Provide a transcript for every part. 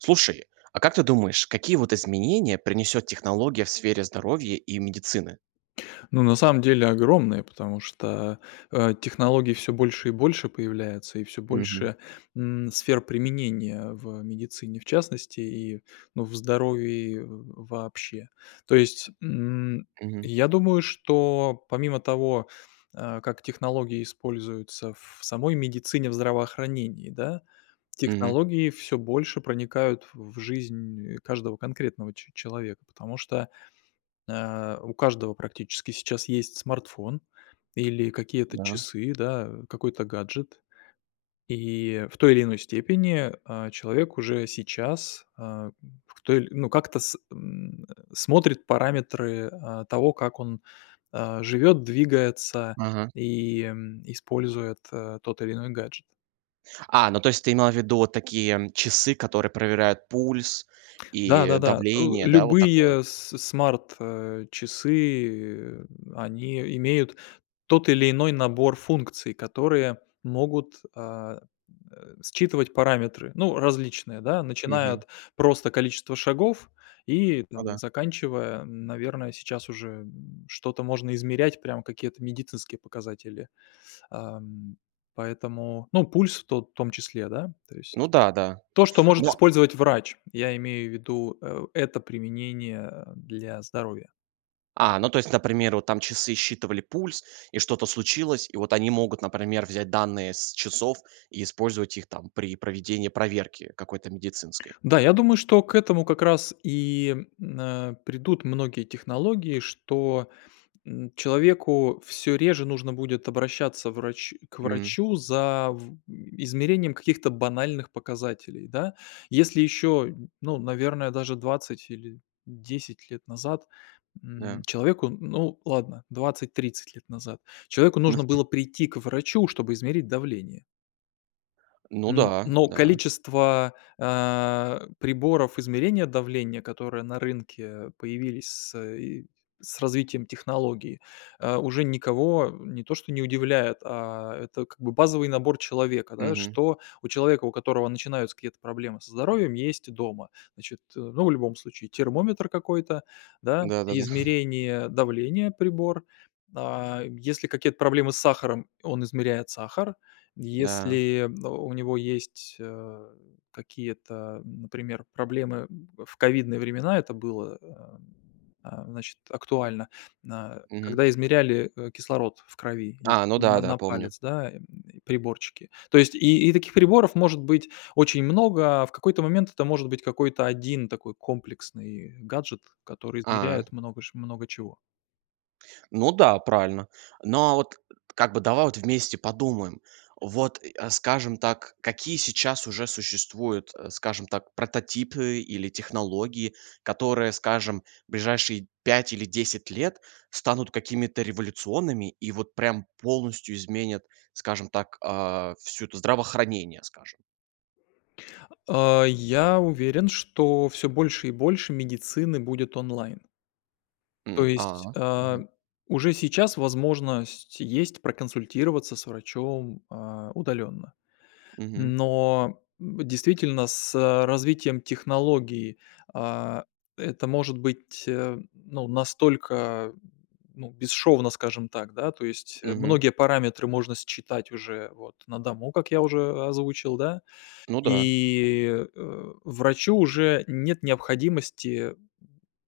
Слушай, а как ты думаешь, какие вот изменения принесёт технология в сфере здоровья и медицины? Ну, на самом деле огромная, потому что, э, технологий всё больше и больше появляется. И всё Мгм. больше, м, сфер применения в медицине в частности и, ну, в здоровье в вообще. То есть, м, Мгм. я думаю, что помимо того, э, как технологии используются в самой медицине, в здравоохранении, да, Мгм. технологии всё больше проникают в жизнь каждого конкретного че человека. Потому что, э, у каждого практически сейчас есть смартфон или какие-то Да. часы, да, какой-то гаджет. И в той или иной степени, э, человек уже сейчас, а, м, в толь ну как-то, с м, э, смотрит параметры, а, того, как он, э, живет, двигается Мгм. и, м, использует, э, тот или иной гаджет. А, ну то есть ты имел в виду вот такие часы, которые проверяют пульс и Да-да-да. Э, давление. Да, вот такое. любые с смарт, э, часы, они имеют тот или иной набор функций, которые могут, а, э, считывать параметры. Ну, различные, да, начиная Мгм. от просто количества шагов и, Ну, там, да. заканчивая, наверное, сейчас уже, м, что-то можно измерять, прям какие-то медицинские показатели. Ам, поэтому, ну, пульс в тот в том числе, да. То Ну есть да, да. то, что может Но использовать врач. Я имею в виду, э это применение для здоровья. А, ну то есть, например, вот там часы считывали пульс, и что-то случилось, и вот они могут, например, взять данные с часов и использовать их там, при проведении проверки какой-то медицинской. Да, я думаю, что к этому как раз и, э, придут многие технологии, что, м, человеку всё реже нужно будет обращаться врач к М. врачу за, в измерением каких-то банальных показателей, да. Если еще, ну, наверное, даже 20 или 10 лет назад, м, Да. человеку, ну, ладно, 20-30 лет назад человеку Ну, нужно п было прийти к врачу, чтобы измерить давление. Ну М, да, но да. количество, э, приборов измерения давления, которые на рынке появились с, э, и с развитием технологии, э, уже никого не то что не удивляет, а это как бы базовый набор человека, да. Мгм. Что у человека, у которого начинаются какие-то проблемы со здоровьем, есть дома. Значит, э, ну, в любом случае термометр какой-то, да, Да-да-да. измерение давления прибор, а, если какие-то проблемы с сахаром, он измеряет сахар. М-да. Если, о, у него есть, э, какие-то, например, проблемы, в ковидные времена это было, э, а, значит, актуально, на Мгм. когда измеряли, э, кислород в крови. Есть А, ну такие на да, да, на помню. палец, да, э, приборчики. То есть и, и таких приборов может быть очень много, а в какой-то момент это может быть какой-то один такой комплексный гаджет, который А. измеряет много ш много чего. Ну, да, правильно. Но, а вот, как бы, давай вот вместе подумаем. Вот, а, скажем так, какие сейчас уже существуют, э, скажем так, прототипы или технологии, которые, скажем, в ближайшие 5 или 10 лет станут какими-то революционными и вот прям полностью изменят, скажем так, а, всю это здравоохранение, скажем. А, я уверен, что всё больше и больше медицины будет онлайн. То М, есть, а, а, мгм. уже сейчас возможность есть проконсультироваться с врачом, а, удаленно. Мгм. Но, м, действительно с развитием технологии, а, это может быть, ну, настолько, ну, бесшовно, скажем так, да, то есть Мгм. многие параметры можно считать уже вот на дому, как я уже озвучил, да. Ну, да. И, э, врачу уже нет необходимости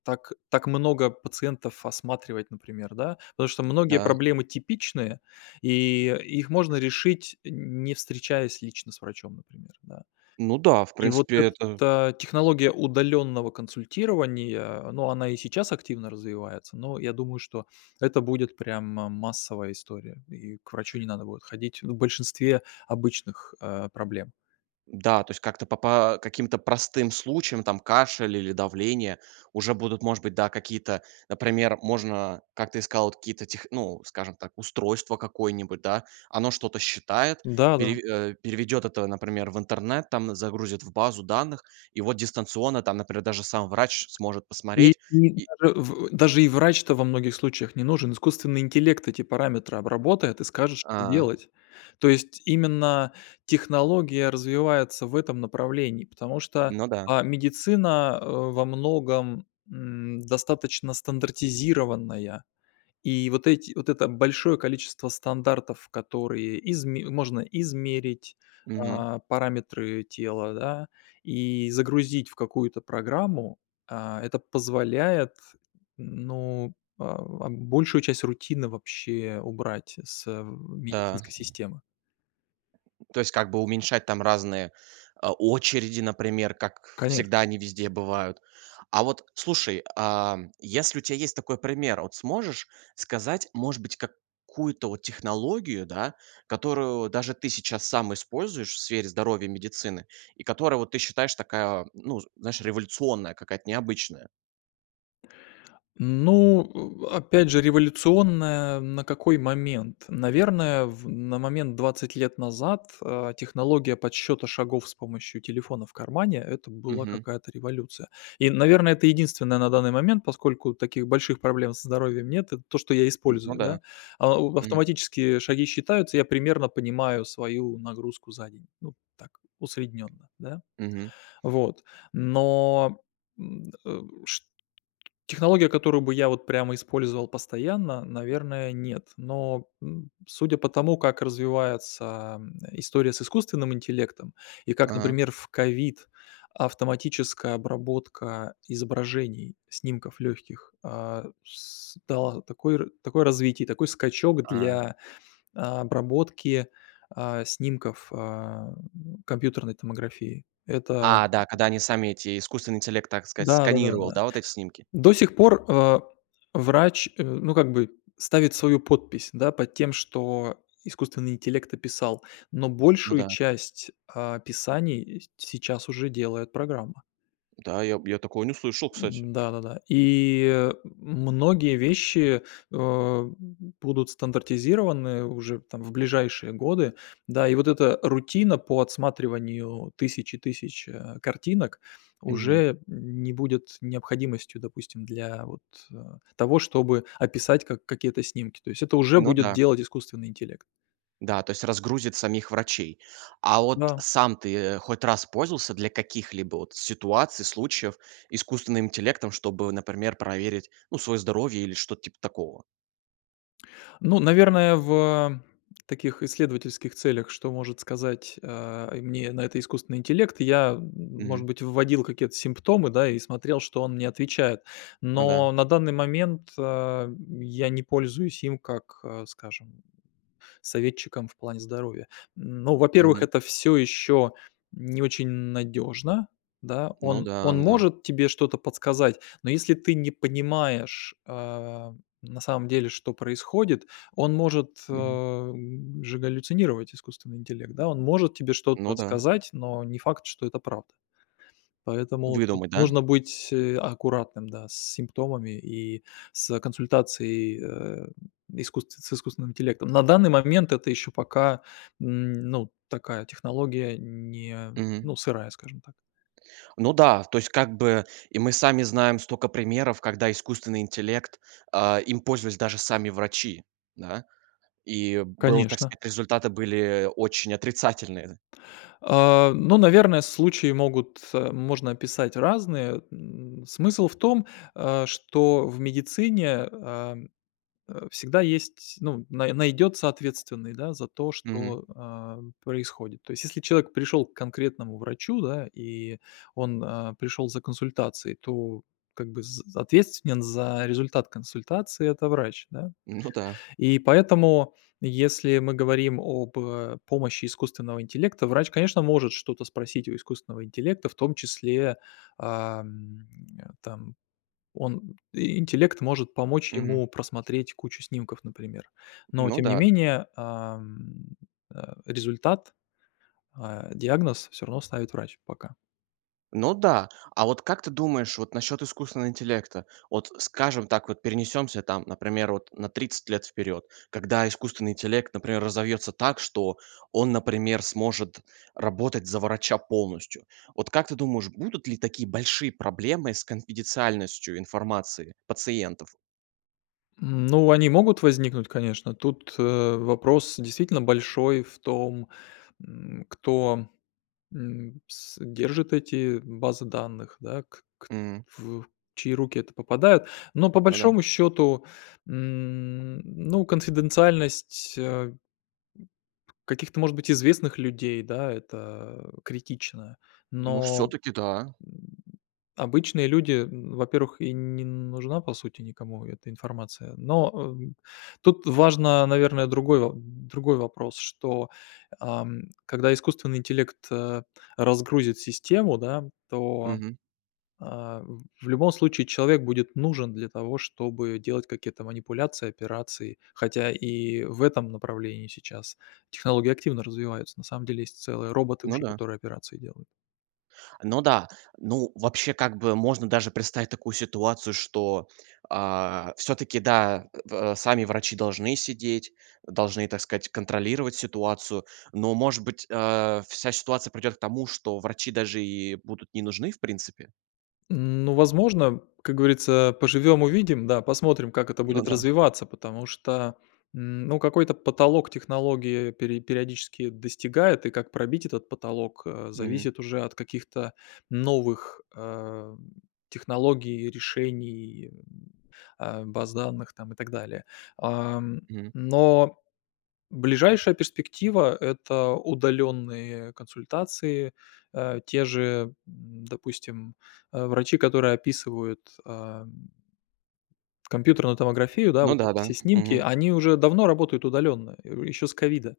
так так много пациентов осматривать, например, да. Потому что многие Да. проблемы типичные, и их можно решить, не встречаясь лично с врачом, например, да. Ну да, в И вот принципе, это эта технология удаленного консультирования, ну, она и сейчас активно развивается, но я думаю, что это будет прямо массовая история, и к врачу не надо будет ходить, ну, в большинстве обычных, э, проблем. Да, то есть как-то по по каким-то простым случаям, там, кашель или давление уже будут, может быть, да, какие-то, например можно, как ты и сказал, вот какие-то тех ну, скажем так, устройство какое-нибудь, да, оно что-то считает, Да-да. переве э, переведет это, например, в интернет, там, загрузит в базу данных, и вот дистанционно там, например, даже сам врач сможет И посмотреть и и даже в даже и врач-то во многих случаях не нужен. Искусственный интеллект эти параметры обработает и скажет, что А. делать. То есть, именно технология развивается в этом направлении, потому что, Ну, да. а, медицина во многом, м, достаточно стандартизированная. И вот эти вот это большое количество стандартов, которые изме можно измерить, Мгм. а параметры тела, да, и загрузить в какую-то программу, а, это позволяет, ну, а, а, большую часть рутины вообще убрать с Да. медицинской системы. То есть, как бы уменьшать там разные, а, очереди, например, как Конеш всегда они везде бывают. А вот, слушай, а, если у тебя есть такой пример, вот сможешь сказать, может быть, какую-то вот технологию, да, которую даже ты сейчас сам используешь в сфере здоровья и медицины, и которая, вот, ты считаешь, такая, ну, знаешь, революционная какая-то, необычная? Ну, э, опять же, революционная на какой момент? Наверное, в на момент 20 лет назад, а, технология подсчёта шагов с помощью телефона в кармане- это была Мгм. какая-то революция. И, наверное, это единственное на данный момент, поскольку таких больших проблем со здоровьем нет. Это то, что я М, ну использую, да, да. А, мгм. автоматические шаги считаются, я примерно понимаю свою нагрузку за день. Ну так, усредненно, да. Мгм. Вот, но, м, э, шт технология, которую бы я вот прямо использовал постоянно, наверное, нет, но, м, судя по тому, как развивается, ам, история с искусственным интеллектом и как, А. например, в ковид автоматическая обработка изображений, снимков легких, а, с дала такое ра такое развитие и такой скачок Ага. для обработки, а, снимков, а, компьютерной томографии. Это А, да, когда они сами эти искусственный интеллект, так сказать, Да-да да, сканировал, да. да, вот эти снимки. До сих пор, э, врач, э, ну, как бы ставит свою подпись, да, под тем, что искусственный интеллект описал, но Ну большую да. часть описаний, эть сейчас уже делает программа. Да, я б я такое не слышал, кстати. М-да, да-да. И, многие вещи, а, будут стандартизированы уже там в ближайшие годы, да. И вот эта рутина по отсматриванию тысячи тысяч, э, картинок Мгм. уже не будет необходимостью, допустим, для вот, э, того, чтобы описать как какие-то снимки. То есть это уже Ну, будет да. делать искусственный интеллект. Да, то есть разгрузит самих врачей. А вот Да. сам ты хоть раз пользовался для каких-либо вот ситуаций, случаев искусственным интеллектом, чтобы, например, проверить, ну, своё здоровье или что-то типа такого? Ну, наверное, в таких исследовательских целях, что может сказать, э, мне на это искусственный интеллект, я, может Мгм. быть, вводил какие-то симптомы, да, и смотрел, что он мне отвечает. Ну, да. Но на данный момент, ам, я не пользуюсь им как, а, скажем, советчиком в плане здоровья. Ну, во-первых, Мгм. это всё ещё не очень надёжно, да, Ну, он да, он м-да. может тебе что-то подсказать, но если ты не понимаешь, а, на самом деле, что происходит, он может, Мгм. а, же галлюцинировать, искусственный интеллект, да. Он может тебе Ну, что-то да. сказать, но не факт, что это правда. Поэтому тут Выдумать, да? нужно быть аккуратным, да, с симптомами и с консультацией, э, искусст с искусственным интеллектом. На данный момент это ещё пока, м, ну, такая технология не Мгм. ну, сырая, скажем так. Ну да, то есть, как бы, и мы сами знаем стока примеров, когда искусственный интеллект а, им пользовались даже сами врачи, да. И было так Конечно. сказать, результаты были очень отрицательные. А, ну, наверное, случаи могут э, можно описать разные. М, смысл в том, а, что в медицине, ам, э, всегда есть, ну, на найдется ответственный, да, за то, Мгм. что, а, происходит. То есть, если человек пришёл к конкретному врачу, да, и он, а, пришел за консультацией, то, как бы, з ответственен за результат консультации- это врач, да. Ну да. И поэтому, если мы говорим об помощи искусственного интеллекта, врач, конечно, может что-то спросить у искусственного интеллекта, в том числе, ам, там, он интеллект может помочь Мгм. ему просмотреть кучу снимков, например, но, Ну, тем не да. менее, ам, э, результат, а, диагноз всё равно ставит врач, пока. Ну, да. А вот как ты думаешь, вот насчет искусственного интеллекта? Вот, скажем так, вот, перенесемся там, например, вот, на 30 лет вперед. Когда искусственный интеллект, например, разовьется так, что он, например, сможет работать за врача полностью. Вот, как ты думаешь, будут ли такие большие проблемы с конфиденциальностью информации пациентов? М, ну, они могут возникнуть, конечно. Тут, э, вопрос действительно большой в том, м, кто, м, с держит эти базы данных, да, к к М. в чьи руки это попадают. Но, по Ну да. большому счёту, м, ну, конфиденциальность, э, каких-то, может быть, известных людей, да, это критично. Ну, Но, всё-таки, да. м, обычные люди, м, во-первых, и н не нужна, по сути, никому эта информация. Но, э, м, тут важно, наверное, другой во другой вопрос, что, ам, когда искусственный интеллект, э, разгрузит систему, да, то, Мгм. а, в любом случае, человек будет нужен для того, чтобы делать какие-то манипуляции, операции. Хотя, и в этом направлении, сейчас, технологии активно развиваются. На самом деле, есть целые роботы Ну уже, да. которые операции делают. Ну да. Ну, вообще, как бы, можно, даже, представить такую ситуацию, что, а, всё-таки, да, э, сами врачи должны сидеть. Должны, так сказать, контролировать ситуацию, но, может быть, э, вся ситуация придёт к тому, что врачи даже и будут не нужны в принципе? Ну, возможно, как говорится, поживём-увидим. Да, посмотрим, как это Ну будет да. развиваться, потому что, м, ну, какой-то потолок технологии пере периодически достигает, и как пробить этот потолок, э, Мгм. зависит уже от каких-то новых, э, технологий, решений, э, а, баз данных там и так далее. А, Мгм. но, ближайшая перспектива- это удалённые консультации, э. Те же, м, допустим, а, врачи, которые описывают, ам компьютерную томографию, да. Ну Вот да эти да. все снимки. Мгм. Они уже давно работают удалённо, э, у, ещё с ковида.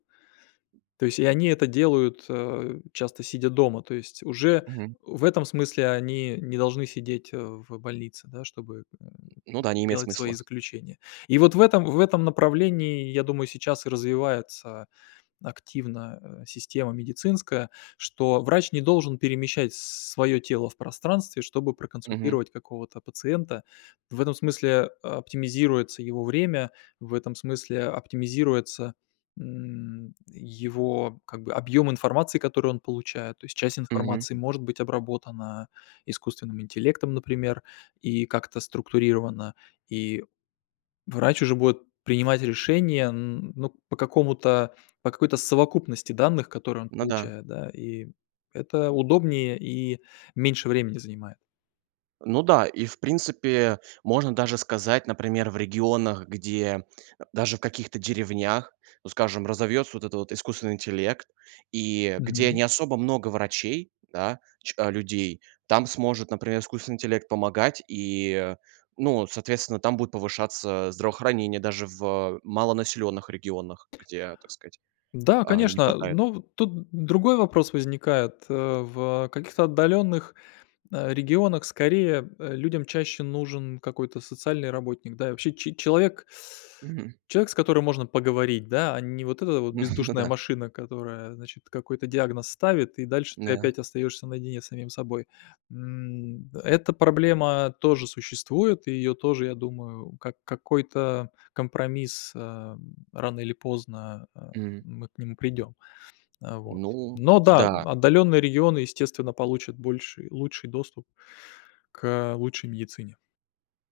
То есть и они это делают, э, часто сидя дома. То есть, уже, Мгм. в этом смысле, они не должны сидеть, э, в больнице, да, чтобы, м, Ну да, не имеет делать свои смысла. заключения. И вот в этом в этом направлении, я думаю, сейчас и развивается активно, э, система медицинская, что врач не должен перемещать с своё тело в пространстве, чтобы Мгм. проконсультировать какого-то пациента. В этом смысле, э, оптимизируется его время, в этом смысле а оптимизируется, м, его, как бы, объём информации, который он получает. То есть, часть Мгм. информации может быть обработана искусственным интеллектом, например, и, как-то структурирована. И врач уже будет принимать решения, н ну, по какому-то по какой-то совокупности данных, которые он Ну да. получает, да, и это удобнее, и меньше времени занимает. Ну да, и, в принципе, можно даже сказать, например, в регионах, где, э, даже в каких-то деревнях, ну, скажем, разовьётся, вот это вот, искусственный интеллект, и где Мгм. не особо много врачей, да, ч э, людей, там сможет, например, искусственный интеллект помогать и, ну, соответственно, там будет повышаться здравоохранение даже в малонаселённых регионах, где, так сказать, Да, э, не конечно. Э, хватает. ну тут другой вопрос возникает, э, в, э, каких-то отдалённых, э, регионах, скорее, э, людям чаще нужен какой-то социальный работник, да? И вообще че человек Мгм. человек, с которым можно поговорить, да, а не вот эта вот, Ну бездушная да. машина, которая, значит, какой-то диагноз ставит, и дальше, ты Да. опять, остаёшься наедине с самим собой. М, д эта проблема тоже существует, и её тоже, я думаю, как какой-то компромисс, э, рано или поздно, э, М. мы к нему придём. Э, вот. Ну Но да, да. отдалённые регионы, естественно, получат больший лучший доступ к, э, лучшей медицине.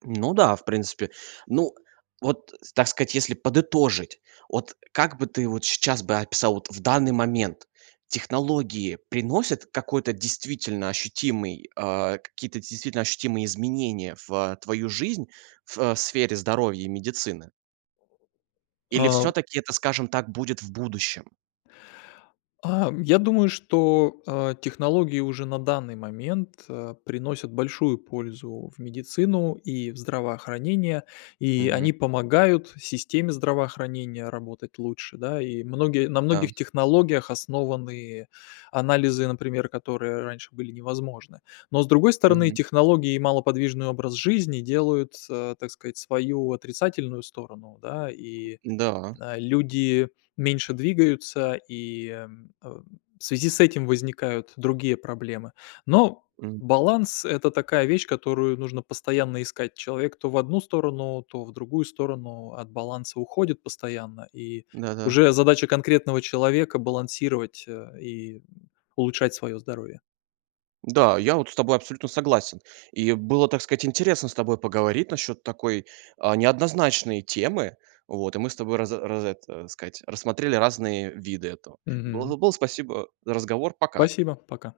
Ну да, в принципе. Ну, вот, так сказать, если подытожить, вот, как бы ты, вот, сейчас бы описал, вот, в данный момент: технологии приносят какой-то действительно ощутимый э, какие-то действительно ощутимые изменения в, э, твою жизнь, в сфере здоровья и медицины или А. всё-таки это, скажем так, будет в будущем? Ам, я думаю, что, э, технологии, уже, на данный момент, э, приносят большую пользу в медицину и в здравоохранение. И Мгм. они помогают системе здравоохранения работать лучше, да, и многие на Да. многих технологиях основаны анализы, например, которые раньше, были невозможны. Но, с другой стороны, Мгм. технологии и малоподвижный образ жизни делают, э, так сказать, свою отрицательную сторону, да, и, Да. э, люди меньше двигаются и, э, м, в связи с этим возникают другие проблемы. Но М. баланс- это такая вещь, которую нужно постоянно искать. Человек, то в одну сторону, то в другую сторону, от баланса уходит постоянно. И Да, да. уже задача конкретного человека- балансировать, э, и улучшать своё здоровье. Да, я вот, с тобой абсолютно согласен. И было, так сказать, интересно с тобой поговорить насчёт такой, э, неоднозначной темы, вот. И мы с тобой раз раз это, так сказать, рассмотрели разные виды этого. Мгм. Было было, спасибо за разговор. Пока. Спасибо. Пока.